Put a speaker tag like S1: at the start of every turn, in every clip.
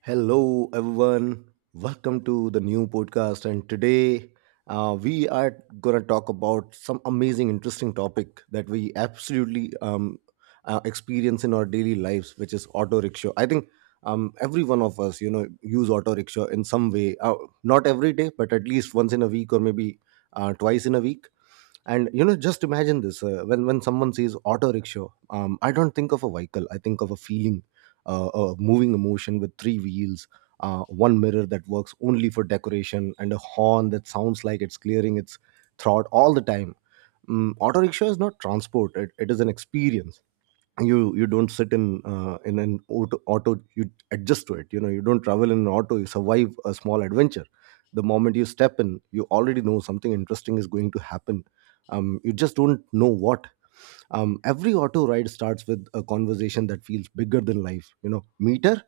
S1: Hello, everyone. Welcome to the new podcast. And today we are going to talk about some amazing, interesting topic that we absolutely experience in our daily lives, which is auto rickshaw. I think every one of us, use auto rickshaw in some way. Not every day, but at least once in a week or maybe twice in a week. And you know Just imagine this, when someone says auto rickshaw, I don't think of a vehicle, I think of a feeling, a moving emotion with three wheels, one mirror that works only for decoration, and a horn that sounds like it's clearing its throat all the time. Auto rickshaw is not transport, it is an experience. You don't sit in an auto, you adjust to it. You don't travel in an auto, you survive a small adventure. The moment you step in, you already know something interesting is going to happen. You just don't know what. Every auto ride starts with a conversation that feels bigger than life. Meter,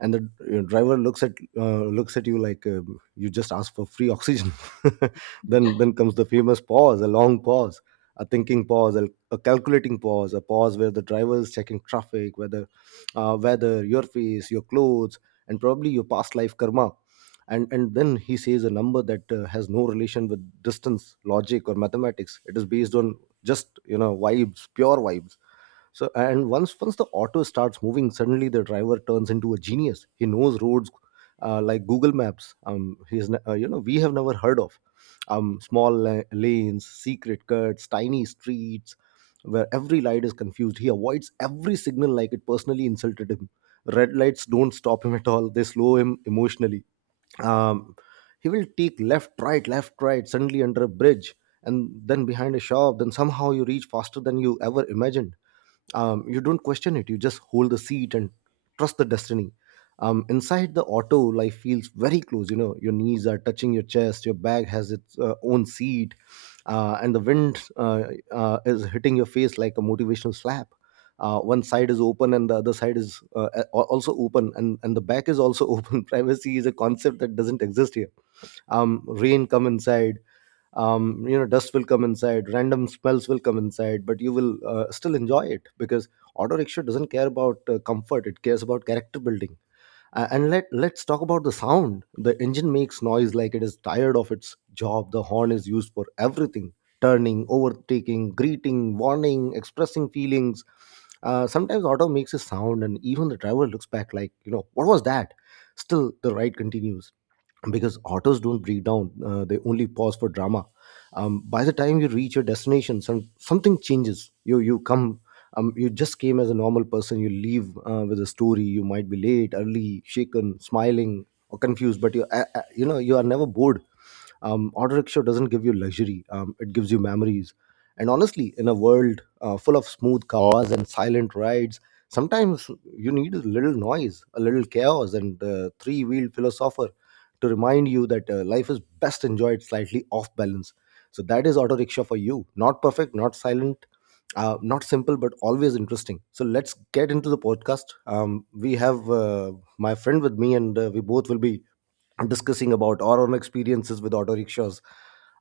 S1: and the driver looks at you like, you just asked for free oxygen. Then comes the famous pause, a long pause, a thinking pause, a calculating pause, a pause where the driver is checking traffic, whether weather, your face, your clothes, and probably your past life karma. And then he says a number that has no relation with distance, logic, or mathematics. It is based on just vibes, pure vibes. So, and once the auto starts moving, suddenly the driver turns into a genius. He knows roads like Google Maps. He's ne- you know We have never heard of small lanes, secret cuts, tiny streets, where every light is confused. He avoids every signal like it personally insulted him. Red lights don't stop him at all, they slow him emotionally. um, he will take left, right, left, right, suddenly under a bridge, and then behind a shop, then somehow you reach faster than you ever imagined. You don't question it, you just hold the seat and trust the destiny. Inside the auto, life feels very close. You know, your knees are touching your chest, your bag has its own seat, and the wind is hitting your face like a motivational slap. One side is open and the other side is also open, and the back is also open. Privacy is a concept that doesn't exist here. Rain come inside, dust will come inside, random smells will come inside, but you will still enjoy it because auto rickshaw doesn't care about comfort, it cares about character building. And let's talk about the sound. The engine makes noise like it is tired of its job. The horn is used for everything: turning, overtaking, greeting, warning, expressing feelings. Sometimes auto makes a sound and even the driver looks back like, you know, what was that. Still the ride continues because autos don't break down, they only pause for drama. By the time you reach your destination, something changes. You just came as a normal person, you leave with a story. You might be late, early, shaken, smiling, or confused, but you you know you are never bored. Auto rickshaw doesn't give you luxury, it gives you memories. And honestly, in a world full of smooth cars and silent rides, sometimes you need a little noise, a little chaos, and three-wheeled philosopher to remind you that life is best enjoyed slightly off balance. So that is auto rickshaw for you. Not perfect, not silent, not simple, but always interesting. So let's get into the podcast. We have my friend with me, and we both will be discussing about our own experiences with auto rickshaws.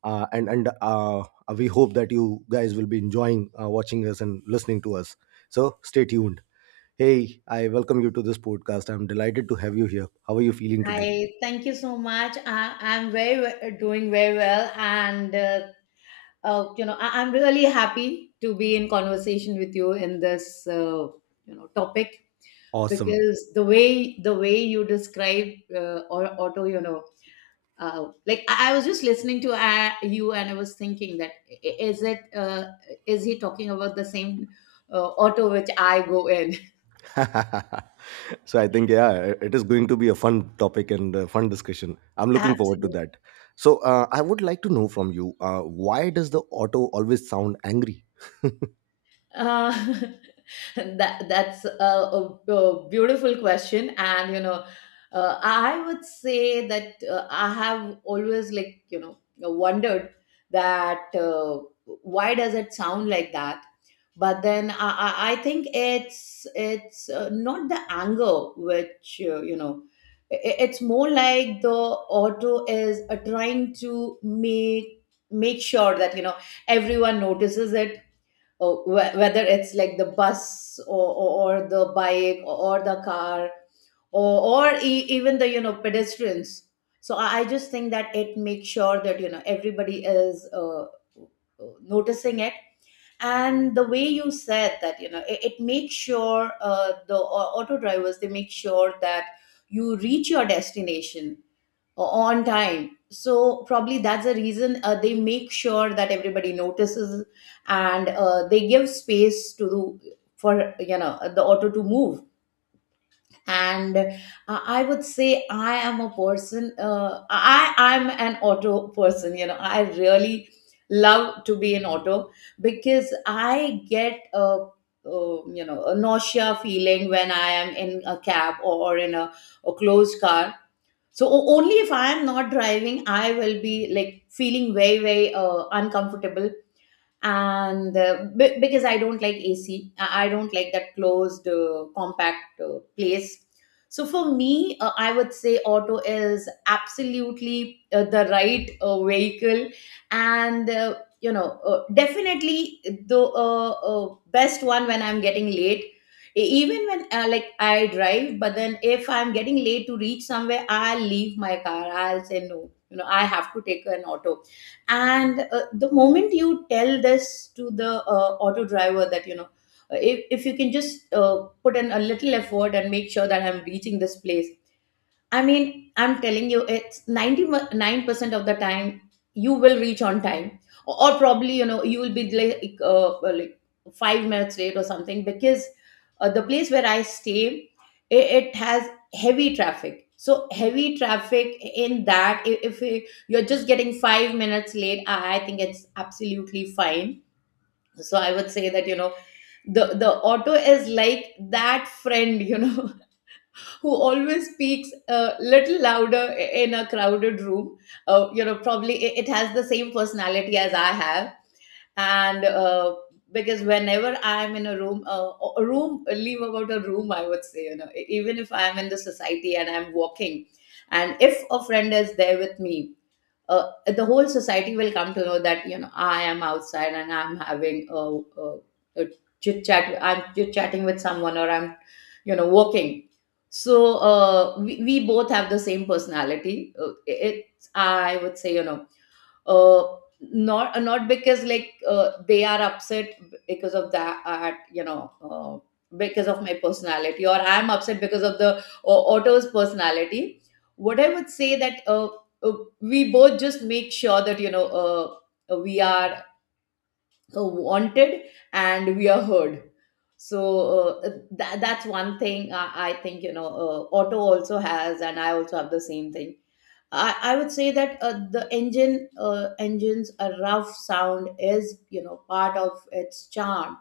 S1: And We hope that you guys will be enjoying watching us and listening to us. So stay tuned. Hey, I welcome you to this podcast. I'm delighted to have you here. How are you feeling today?
S2: Hi, thank you so much. I'm doing very well, and I'm really happy to be in conversation with you in this topic,
S1: Awesome.
S2: because the way you describe or auto I was just listening to you, and I was thinking that I- is it is he talking about the same auto which I go in?
S1: So I think, yeah, it is going to be a fun topic and a fun discussion. I'm looking forward to
S2: Absolutely.
S1: that. So I would like to know from you, why does the auto always sound angry?
S2: Uh, that's a beautiful question, and you know, I would say that I have always like you know wondered that why does it sound like that? But then I think it's not the anger, which it's more like the auto is trying to make sure that you know everyone notices it. Oh, whether it's like the bus or the bike or the car or even the you know pedestrians. So I just think that it makes sure that you know everybody is noticing it. And the way you said that you know it, it makes sure auto drivers, they make sure that you reach your destination on time, so probably that's the reason they make sure that everybody notices and they give space to the for you know the auto to move. And I would say I am a person I I'm an auto person, you know, I really love to be in auto, because I get a you know a nausea feeling when I am in a cab or in a closed car. So only if I am not driving, I will be like feeling very, very uncomfortable. And because I don't like AC, I don't like that closed compact place. So for me, I would say auto is absolutely the right vehicle, and definitely the best one when I'm getting late. Even when like I drive, but then if I'm getting late to reach somewhere, I'll leave my car, I'll say no, you know, I have to take an auto. And the moment you tell this to the auto driver that you know if you can just put in a little effort and make sure that I'm reaching this place, I mean, I'm telling you, it's 99% of the time you will reach on time, or probably, you know, you will be like 5 minutes late or something because the place where I stay, it has heavy traffic. So heavy traffic, in that if you're just getting 5 minutes late, I think it's absolutely fine. So I would say that you know the auto is like that friend, you know, who always speaks a little louder in a crowded room. You know, probably it has the same personality as I have. And because whenever I'm in a room, leave about a room, I would say, you know, even if I'm in the society and I'm walking, and if a friend is there with me, the whole society will come to know that you know I am outside and I'm having a chit chat. I'm chit chatting with someone, or I'm you know walking. So we both have the same personality. It's I would say you know uh, not not because like they are upset because of that, you know, because of my personality, or I'm upset because of the otto's personality. What I would say that uh, we both just make sure that you know we are wanted and we are heard. So that's one thing I think you know otto also has and I also have the same thing. I would say that the engine's a rough sound is you know part of its charm.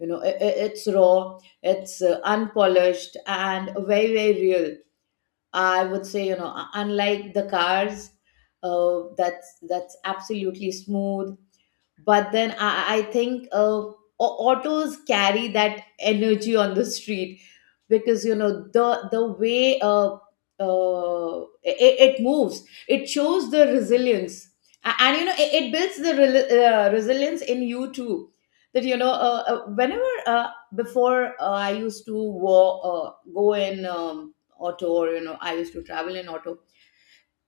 S2: You know it's raw, it's unpolished, and very, very real. I would say you know unlike the cars, that's absolutely smooth, but then I think autos carry that energy on the street, because you know the way it, it moves, it shows the resilience. And you know it, it builds the resilience in you too. That you know, whenever before I used to go in auto, or you know, I used to travel in auto.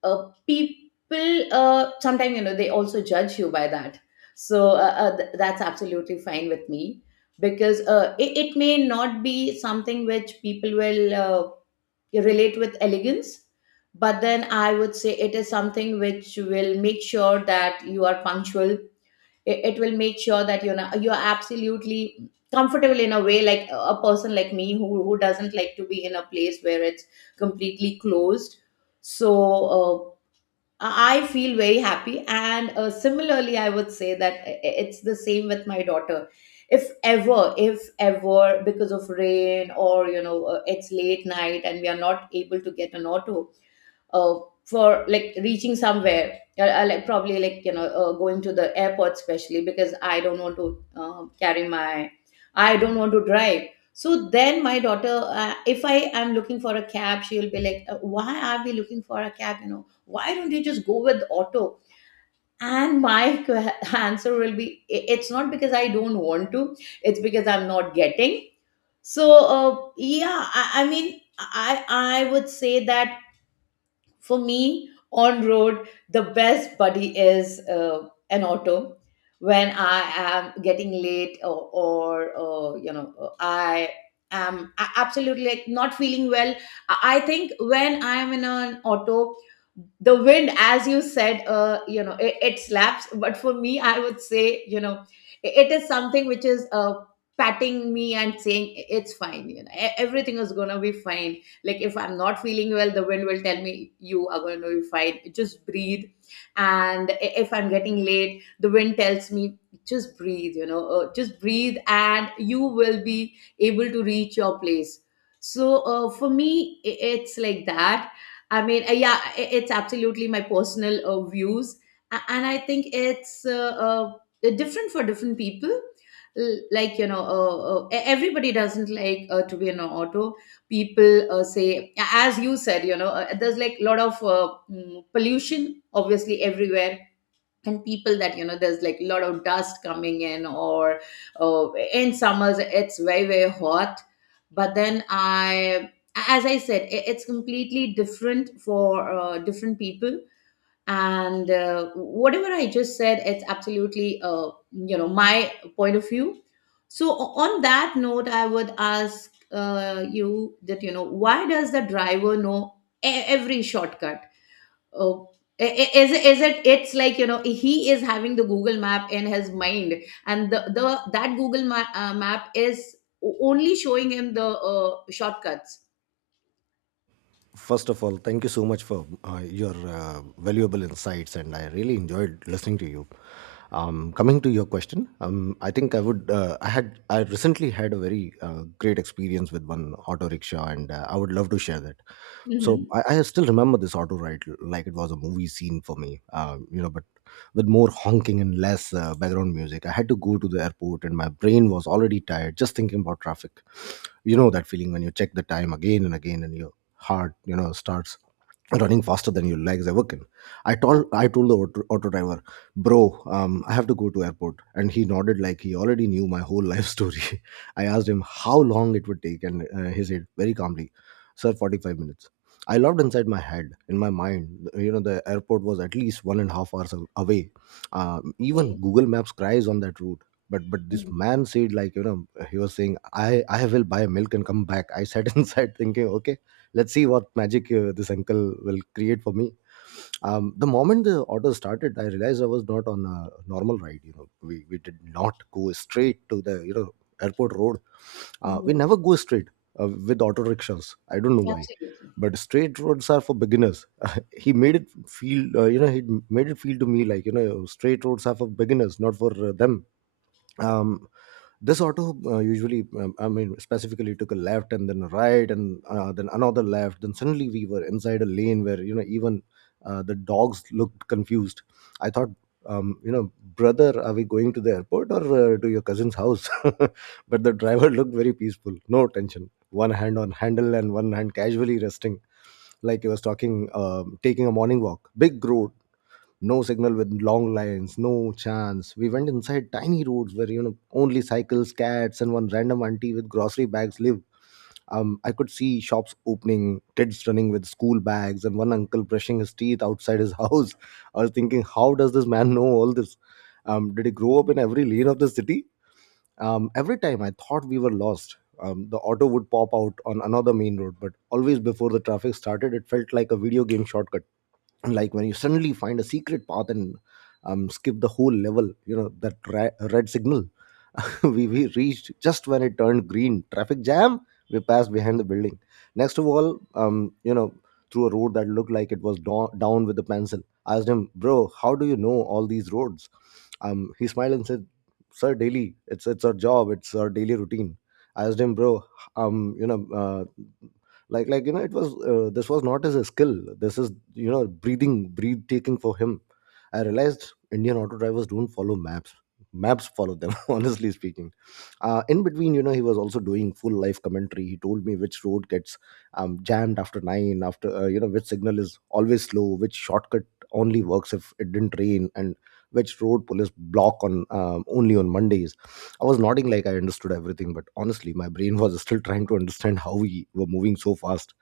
S2: People sometimes you know they also judge you by that. So that's absolutely fine with me, because it, it may not be something which people will relate with elegance, but then I would say it is something which will make sure that you are punctual. It will make sure that you know you're absolutely comfortable in a way, like a person like me who doesn't like to be in a place where it's completely closed. So uh, I feel very happy. And similarly, I would say that it's the same with my daughter. If ever, because of rain, or, you know, it's late night and we are not able to get an auto, uh, for like reaching somewhere, like probably like you know going to the airport, especially because I don't want to carry my I don't want to drive, so then my daughter, if I am looking for a cab, she will be like, why are we looking for a cab, you know, why don't you just go with auto? And my answer will be, "I- "it's not because I don't want to, it's because I'm not getting." So yeah, I mean I would say that for me on road, the best buddy is an auto. When I am getting late, or you know, I am absolutely like not feeling well, I think when I am in an auto, the wind, as you said, you know it, it slaps, but for me I would say you know it is something which is patting me and saying, "I- "it's fine, you know, e- everything is gonna be fine." Like if I'm not feeling well, the wind will tell me, you are going to be fine, just breathe. And if I'm getting late, the wind tells me, just breathe, you know, just breathe, and you will be able to reach your place. So for me, it's like that. I mean, yeah, it's absolutely my personal views. And I think it's different for different people. Like you know, everybody doesn't like to be in an auto. People say, as you said, you know, there's like a lot of pollution obviously everywhere, and people that you know there's like a lot of dust coming in, or in summers it's very, very hot. But then I as I said, it, it's completely different for different people, and whatever I just said, it's absolutely you know my point of view. So on that note, I would ask you that you know, why does the driver know every shortcut? uh, is it, it's like you know, he is having the Google map in his mind, and the that Google map is only showing him the shortcuts.
S1: First of all, thank you so much for your valuable insights, and I really enjoyed listening to you. Coming to your question, I think I would. I had. I recently had a very great experience with one auto rickshaw, and I would love to share that. So I,
S2: Mhm.
S1: I still remember this auto ride like it was a movie scene for me. But with more honking and less background music. I had to go to the airport, and my brain was already tired just thinking about traffic. You know that feeling when you check the time again and again, and you heart, starts running faster than your legs ever can. I told the auto driver, bro, I have to go to airport, and he nodded like he already knew my whole life story. I asked him how long it would take, and he said very calmly, sir, 45 minutes. I loved inside my head, in my mind, you know, the airport was at least 1.5 hours away. Even
S2: Okay.
S1: Google Maps cries on that route. But this
S2: Mhm.
S1: man said, like, you know, he was saying, I will buy milk and come back. I sat inside thinking, okay, let's see what magic this uncle will create for me. The moment the auto started, I realized I was not on a normal ride. You know, we did not go straight to the, airport road. We
S2: Mhm.
S1: never go straight, with auto rickshaws, I don't know why,
S2: Absolutely.
S1: but straight roads are for beginners. he made it he made it feel to me like, you know, straight roads are for beginners, not for them. um, this auto usually I mean specifically took a left, and then a right, and then another left, then suddenly we were inside a lane where, you know, even the dogs looked confused. I thought, brother, are we going to the airport or to your cousin's house? But the driver looked very peaceful, no tension, one hand on handle and one hand casually resting, like he was talking taking a morning walk. Big road, no signal with long lines, no chance. We went inside tiny roads where, you know, only cycles, cats, and one random auntie with grocery bags live. I could see shops opening, kids running with school bags, and one uncle brushing his teeth outside his house. I was thinking, how does this man know all this? Did he grow up in every lane of the city? Every time I thought we were lost, the auto would pop out on another main road, but always before the traffic started. It felt like a video game shortcut, like when you suddenly find a secret path and skip the whole level. You know that red signal? We reached just when it turned green. Traffic jam, we passed behind the building, next of all, through a road that looked like it was down with a pencil. I asked him, bro, how do you know all these roads? He smiled and said, sir, daily, it's our job, it's our daily routine. I asked him, bro, um, you know uh, like you know, it was this was not as a skill, this is, you know, breathing, breath taking for him. I realized Indian auto drivers don't follow maps, maps follow them. Honestly speaking, in between, you know, he was also doing full life commentary. He told me which road gets jammed after 9, after which signal is always slow, which shortcut only works if it didn't rain, and which road police block on, only on Mondays. I was nodding like I understood everything, but honestly, my brain was still trying to understand how we were moving so fast.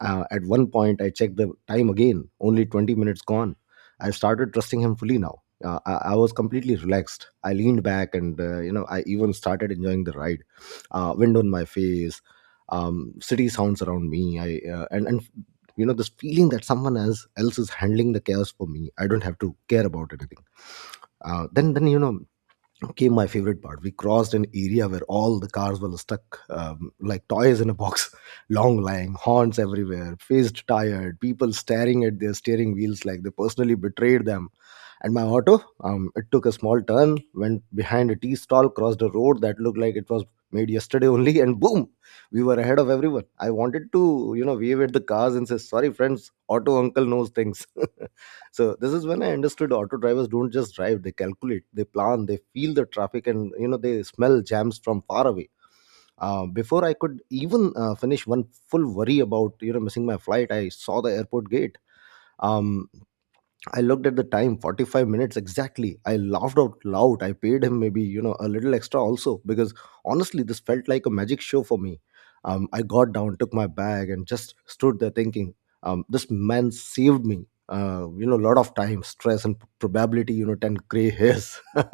S1: At one point, I checked the time again, only 20 minutes gone. I started trusting him fully now. I was completely relaxed. I leaned back and, I even started enjoying the ride. Wind on my face, city sounds around me. I And this feeling that someone else is handling the chaos for me. I don't have to care about anything. Then came my favorite part. We crossed an area where all the cars were stuck, like toys in a box, long lying, horns everywhere, faced tired, people staring at their steering wheels like they personally betrayed them. And my auto, it took a small turn, went behind a tea stall, crossed a road that looked like it was made yesterday only, and boom, we were ahead of everyone. I wanted to, wave at the cars and say, "Sorry, friends, auto uncle knows things." So this is when I understood auto drivers don't just drive. They calculate, they plan, they feel the traffic, and they smell jams from far away. Before I could even finish one full worry about missing my flight, I saw the airport gate. um, I looked at the time, 45 minutes exactly. I laughed out loud. I paid him maybe, a little extra also, because honestly, this felt like a magic show for me. I got down, took my bag, and just stood there thinking, this man saved me. A lot of time, stress, and probability, 10 gray hairs.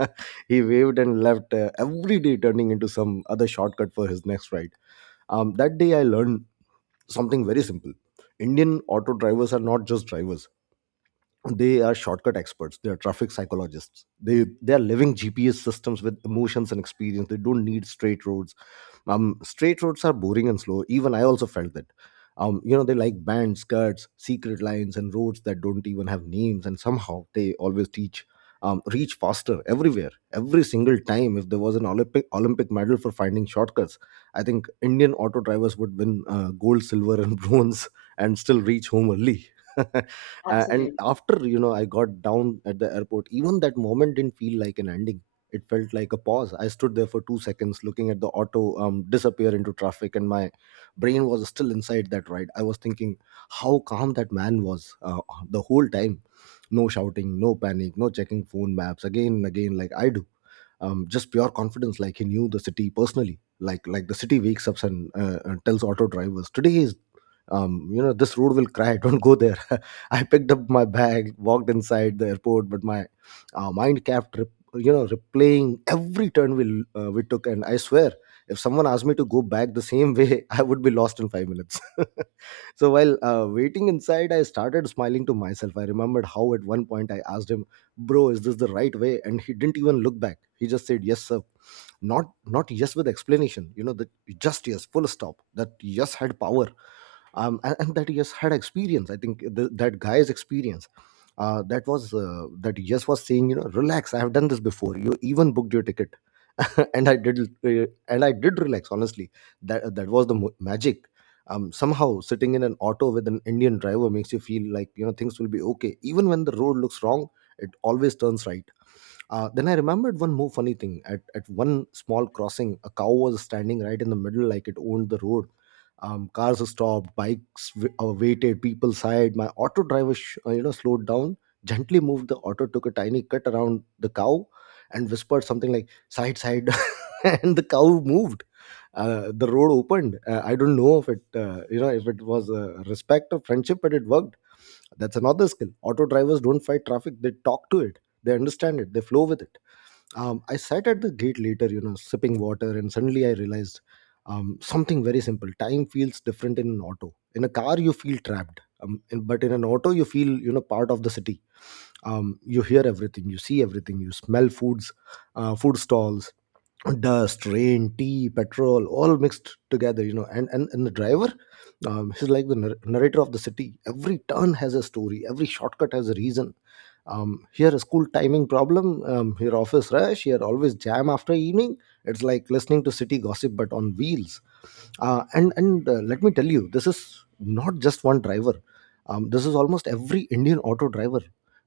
S1: He waved and left, every day, turning into some other shortcut for his next ride. That day, I learned something very simple. Indian auto drivers are not just drivers, they are shortcut experts, they are traffic psychologists, they are living GPS systems with emotions and experience. They don't need straight roads. Straight roads are boring and slow. Even I also felt that. They like bands skirts secret lines and roads that don't even have names, and somehow they always teach, reach faster everywhere every single time. If there was an Olympic medal for finding shortcuts, I think Indian auto drivers would win gold, silver, and bronze, and still reach home early. And
S2: Absolutely.
S1: after I got down at the airport, even that moment didn't feel like an ending. It felt like a pause. I stood there for 2 seconds looking at the auto disappear into traffic, and my brain was still inside that ride. I was thinking how calm that man was the whole time. No shouting, no panic, no checking phone maps again and again like I do. Just pure confidence, like he knew the city personally, like the city wakes up and tells auto drivers today is, this road will cry, don't go there. I picked up my bag, walked inside the airport, but my mind kept, replaying every turn we took. And I swear, if someone asked me to go back the same way, I would be lost in 5 minutes. So while waiting inside, I started smiling to myself. I remembered how at one point I asked him, "Bro, is this the right way?" And he didn't even look back. He just said, "Yes, sir." Not yes with explanation. You know, the just yes, full stop. That yes had power. And that he has had experience. I think that guy's experience. That yes was saying, relax, I have done this before you even booked your ticket. and i did and I did relax, honestly. That was the magic. Somehow, sitting in an auto with an Indian driver makes you feel like, things will be okay even when the road looks wrong. It always turns right. Then I remembered one more funny thing. At one small crossing, a cow was standing right in the middle, like it owned the road. Cars stopped, bikes waited, people sighed. My auto driver, slowed down, gently moved the auto, took a tiny cut around the cow, and whispered something like "side, side," and the cow moved. The road opened. I don't know if it was respect or friendship, but it worked. That's another skill. Auto drivers don't fight traffic; they talk to it, they understand it, they flow with it. I sat at the gate later, sipping water, and suddenly I realized something very simple. Time feels different in an auto. In a car, you feel trapped, but in an auto, you feel, part of the city. You hear everything, you see everything, you smell food stalls, dust, rain, tea, petrol all mixed together, and the driver, he's like the narrator of the city. Every turn has a story, every shortcut has a reason. Here a school timing problem, here office rush, here always jam after evening. It's like listening to city gossip, but on wheels. And Let me tell you, this is not just one driver. This is almost every Indian auto driver.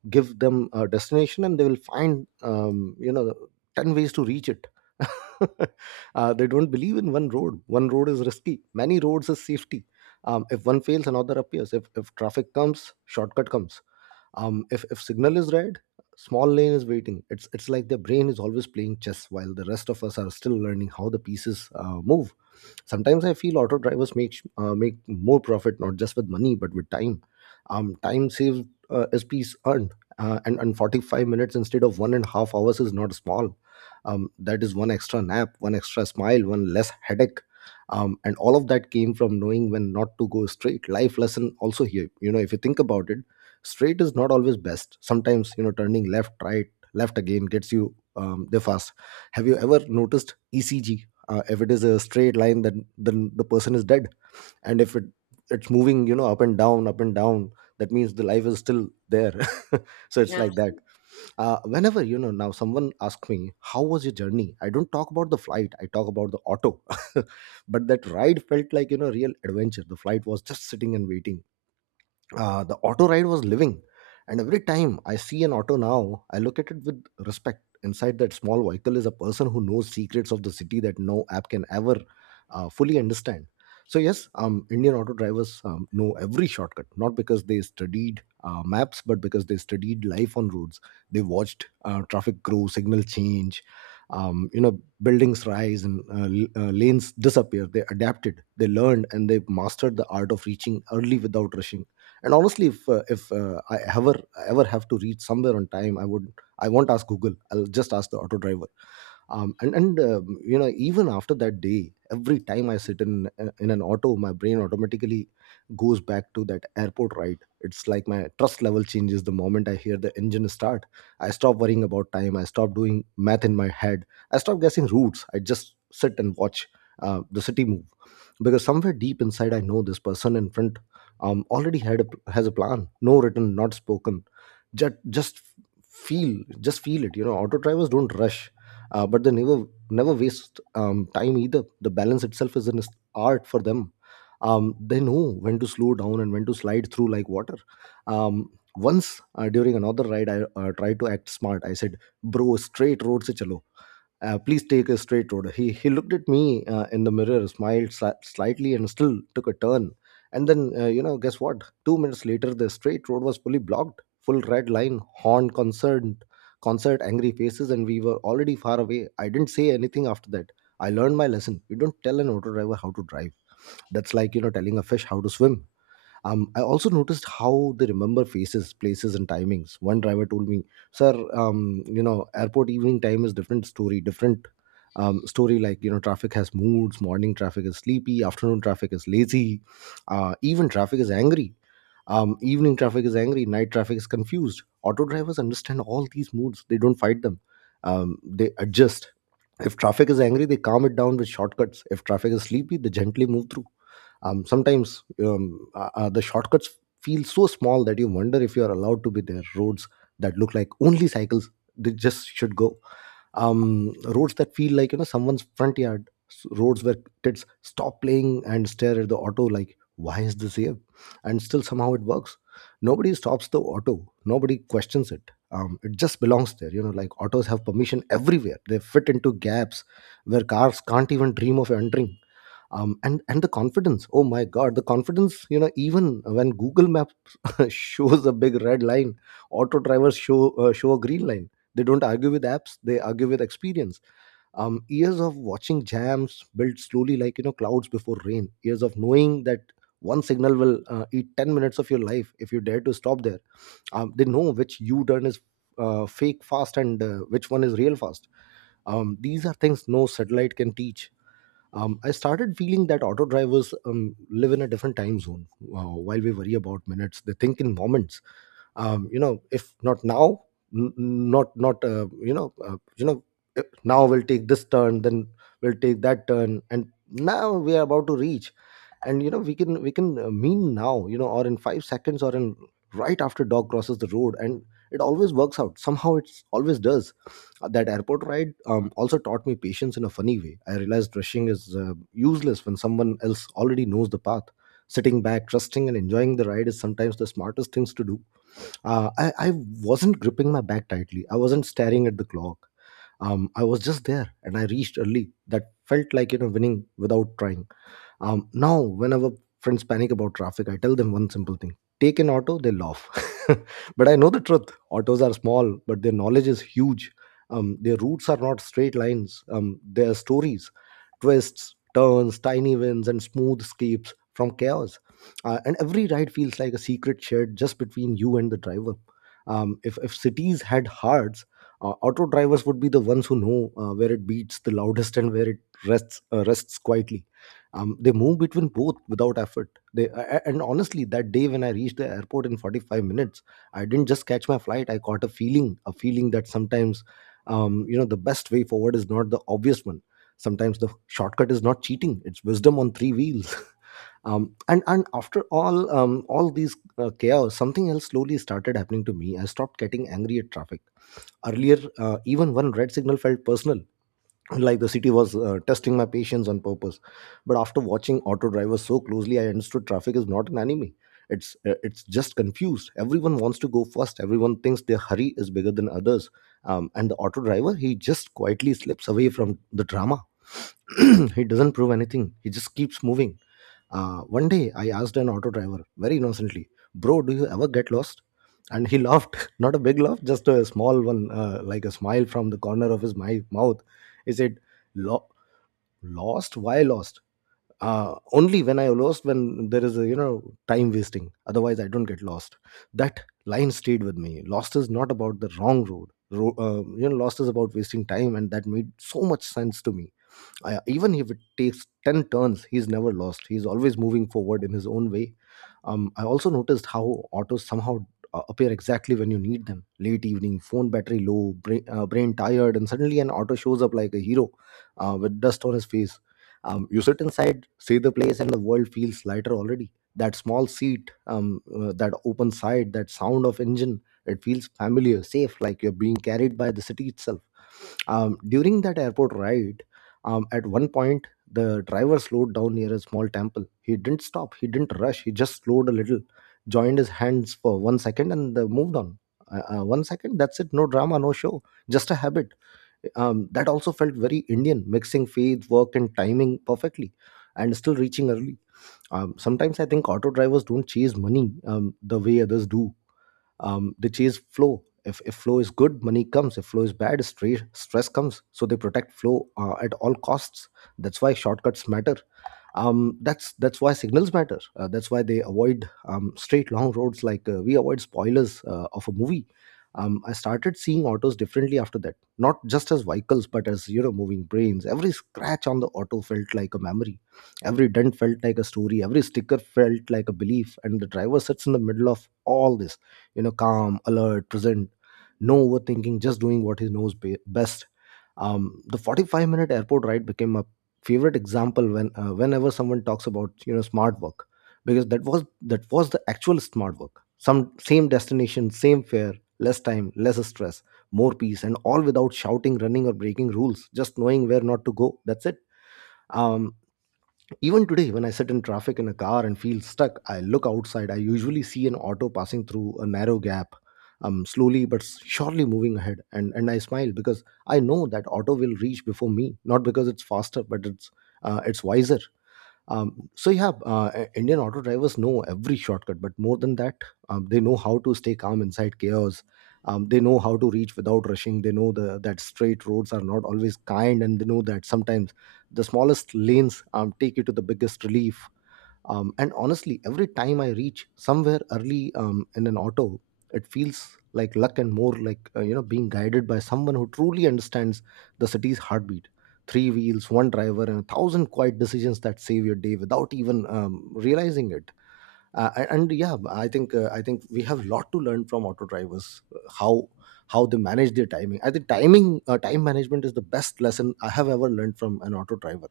S1: Give them a destination and they will find, 10 ways to reach it. They don't believe in one road. One road is risky, many roads is safety. If one fails, another appears. If traffic comes, shortcut comes. If signal is red, small lane is waiting. It's like their brain is always playing chess while the rest of us are still learning how the pieces move. Sometimes I feel auto drivers make more profit, not just with money but with time. Time saved is piece earned. And 45 minutes instead of 1.5 hours is not small. That is one extra nap, one extra smile, one less headache. And all of that came from knowing when not to go straight. Life lesson also here, if you think about it, straight is not always best. Sometimes, turning left, right, left again gets you there fast. Have you ever noticed ECG? If it is a straight line, then the person is dead. And if it's moving, up and down, up and down, that means the life is still there. So it's like that.
S2: Absolutely.
S1: Whenever, now someone asks me how was your journey, I don't talk about the flight, I talk about the auto. But that ride felt like, real adventure. The flight was just sitting and waiting. The auto ride was living. And every time I see an auto now, I look at it with respect. Inside that small vehicle is a person who knows secrets of the city that no app can ever fully understand. So yes, Indian auto drivers, know every shortcut, not because they studied maps, but because they studied life on roads. They watched traffic grow, signal change, buildings rise, and lanes disappear. They adapted, they learned, and they mastered the art of reaching early without rushing. And honestly, if I ever have to reach somewhere on time, I won't ask Google, I'll just ask the auto driver. Um, and and um, you know even after that day, every time I sit in an auto, my brain automatically goes back to that airport ride. It's like my trust level changes the moment I hear the engine start. I stop worrying about time, I stop doing math in my head, I stop guessing routes, I just sit and watch the city move. Because somewhere deep inside, I know this person in front, already has a plan. No written, not spoken, just feel, just feel it, auto drivers don't rush, but they never waste time either. The balance itself is an art for them. They know when to slow down and when to slide through like water. um, Once, during another ride, I tried to act smart. I said, "Bro, straight road se chalo. Please take a straight road." He looked at me in the mirror, smiled slightly, and still took a turn. And then, guess what? 2 minutes later, the straight road was fully blocked, full red line, horn, concerned, concert, angry faces, and we were already far away. I didn't say anything after that. I learned my lesson. You don't tell an auto driver how to drive. That's like, you know, telling a fish how to swim. I also noticed how they remember faces, places, and timings. One driver told me, "Sir, you know, airport evening time is different story, different story. Like you know, traffic has moods. Morning traffic is sleepy. Afternoon traffic is lazy. Even traffic is angry. Evening traffic is angry. Night traffic is confused. Auto drivers understand all these moods. They don't fight them. They adjust. If traffic is angry, they calm it down with shortcuts. If traffic is sleepy, they gently move through." Sometimes the shortcuts feel so small that you wonder if you are allowed to be there, roads that look like only cycles they just should go, roads that feel like you know someone's front yard, roads where kids stop playing and stare at the auto like why is this here, and still somehow it works. Nobody stops the auto, nobody questions it. It just belongs there, you know, like autos have permission everywhere. They fit into gaps where cars can't even dream of entering. And the confidence, oh my god, the confidence, you know, even when Google Maps shows a big red line, auto drivers show show a green line. They don't argue with apps, they argue with experience. Years of watching jams build slowly like, you know, clouds before rain. Years of knowing that one signal will eat 10 minutes of your life if you dare to stop there. They know which U-turn is fake fast and which one is real fast. These are things no satellite can teach. I started feeling that auto drivers live in a different time zone. While we worry about minutes, they think in moments. You know, if not now, n- n- not not you know, you know, eh, now we'll take this turn, then we'll take that turn, and now we are about to reach. And you know, we can mean now, you know, or in 5 seconds or in right after dog crosses the road. And it always works out somehow, it's always does. That airport ride also taught me patience in a funny way. I realized rushing is useless when someone else already knows the path. Sitting back, trusting, and enjoying the ride is sometimes the smartest things to do. I wasn't gripping my bag tightly, I wasn't staring at the clock. I was just there and I reached early. That felt like, you know, winning without trying. Now, whenever friends panic about traffic, I tell them one simple thing: take an auto. They laugh. But I know the truth, autos are small, but their knowledge is huge. Their routes are not straight lines, they are stories, twists, turns, tiny wins, and smooth escapes from chaos. And every ride feels like a secret shared just between you and the driver. If cities had hearts, auto drivers would be the ones who know where it beats the loudest and where it rests, rests quietly. They move between both without effort. And honestly, that day when I reached the airport in 45 minutes, I didn't just catch my flight, I caught a feeling. A feeling that sometimes you know, the best way forward is not the obvious one. Sometimes the shortcut is not cheating, it's wisdom on three wheels. And after all these chaos, something else slowly started happening to me. I stopped getting angry at traffic. Earlier, even one red signal felt personal, like the city was testing my patience on purpose. But after watching auto drivers so closely, I understood traffic is not an enemy. It's just confused. Everyone wants to go first, everyone thinks their hurry is bigger than others. And the auto driver, he just quietly slips away from the drama. He doesn't prove anything, he just keeps moving. One day, I asked an auto driver very innocently, "Bro, do you ever get lost?" And he laughed, not a big laugh, just a small one, like a smile from the corner of his mouth. He said, "Lo- Lost? Why lost? Only when I lost, when there is a, you know, time wasting. Otherwise, I don't get lost." That line stayed with me. Lost is not about the wrong road. You know, lost is about wasting time, and that made so much sense to me. I, even if it takes 10 turns, he's never lost, he's always moving forward in his own way. I also noticed how autos somehow appear exactly when you need them. Late evening, phone battery low, brain tired, and suddenly an auto shows up like a hero, with dust on his face. You sit inside, see the place, and the world feels lighter already. That small seat, that open side, that sound of engine, it feels familiar, safe, like you're being carried by the city itself. During that airport ride, at one point, the driver slowed down near a small temple. He didn't stop, he didn't rush, he just slowed a little, joined his hands for 1 second, and moved on. 1 second, that's it. No drama, no show, just a habit. That also felt very Indian, mixing faith, work, and timing perfectly, and still reaching early. Sometimes I think auto drivers don't chase money the way others do. They chase flow. If flow is good, money comes. If flow is bad, stress, stress comes. So they protect flow at all costs. That's why shortcuts matter. That's why signals matter. That's why they avoid straight long roads like we avoid spoilers of a movie. I started seeing autos differently after that, not just as vehicles but as, you know, moving brains. Every scratch on the auto felt like a memory, every dent felt like a story, every sticker felt like a belief. And the driver sits in the middle of all this, you know, calm, alert, present, no overthinking, just doing what he knows best. The 45 minute airport ride became my favorite example when whenever someone talks about, you know, smart work. Because that was the actual smart work. Some, same destination, same fare, less time, less stress, more peace, and all without shouting, running, or breaking rules. Just knowing where not to go, that's it. um Even today, when I sit in traffic in a car and feel stuck, I look outside. I usually see an auto passing through a narrow gap, slowly but surely moving ahead. And I smile because I know that auto will reach before me, not because it's faster, but it's wiser. So yeah, Indian auto drivers know every shortcut, but more than that, they know how to stay calm inside chaos. They know how to reach without rushing. They know that straight roads are not always kind, and they know that sometimes the smallest lanes take you to the biggest relief. And honestly, every time I reach somewhere early in an auto, it feels like luck, and more like you know, being guided by someone who truly understands the city's heartbeat. Three wheels, one driver, and a thousand quiet decisions that save your day without even realizing it. And yeah, I think we have a lot to learn from auto drivers. How they manage their timing. I think timing time management is the best lesson I have ever learned from an auto driver.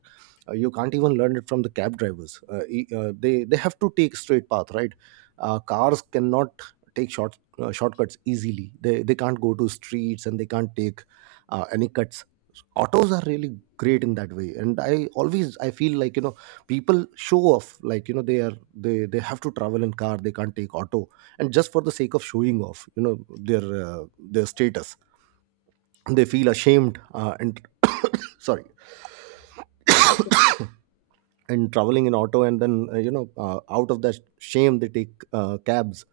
S1: You can't even learn it from the cab drivers. They have to take straight path, right? Cars cannot take shortcuts easily. They can't go to streets and they can't take any cuts. Autos are really great in that way. And I feel like, you know, people show off like, you know, they are they have to travel in car, they can't take auto. And just for the sake of showing off, you know, their status, they feel ashamed. And sorry,
S2: Okay.
S1: and traveling in auto, and then out of that shame they take cabs,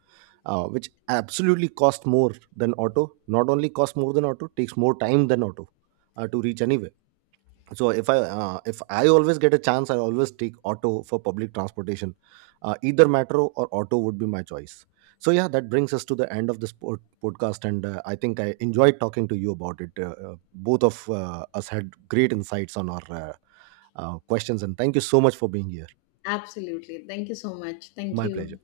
S1: which absolutely cost more than auto. Not only cost more than auto, takes more time than auto to reach anywhere. So if I always get a chance, I always take auto for public transportation. Either metro or auto would be my choice. So yeah, that brings us to the end of this podcast, and I think I enjoyed talking to you about it. Both of us had great insights on our questions, and thank you so much for being here.
S2: Absolutely. Thank you so much. Thank
S1: My
S2: you.
S1: pleasure.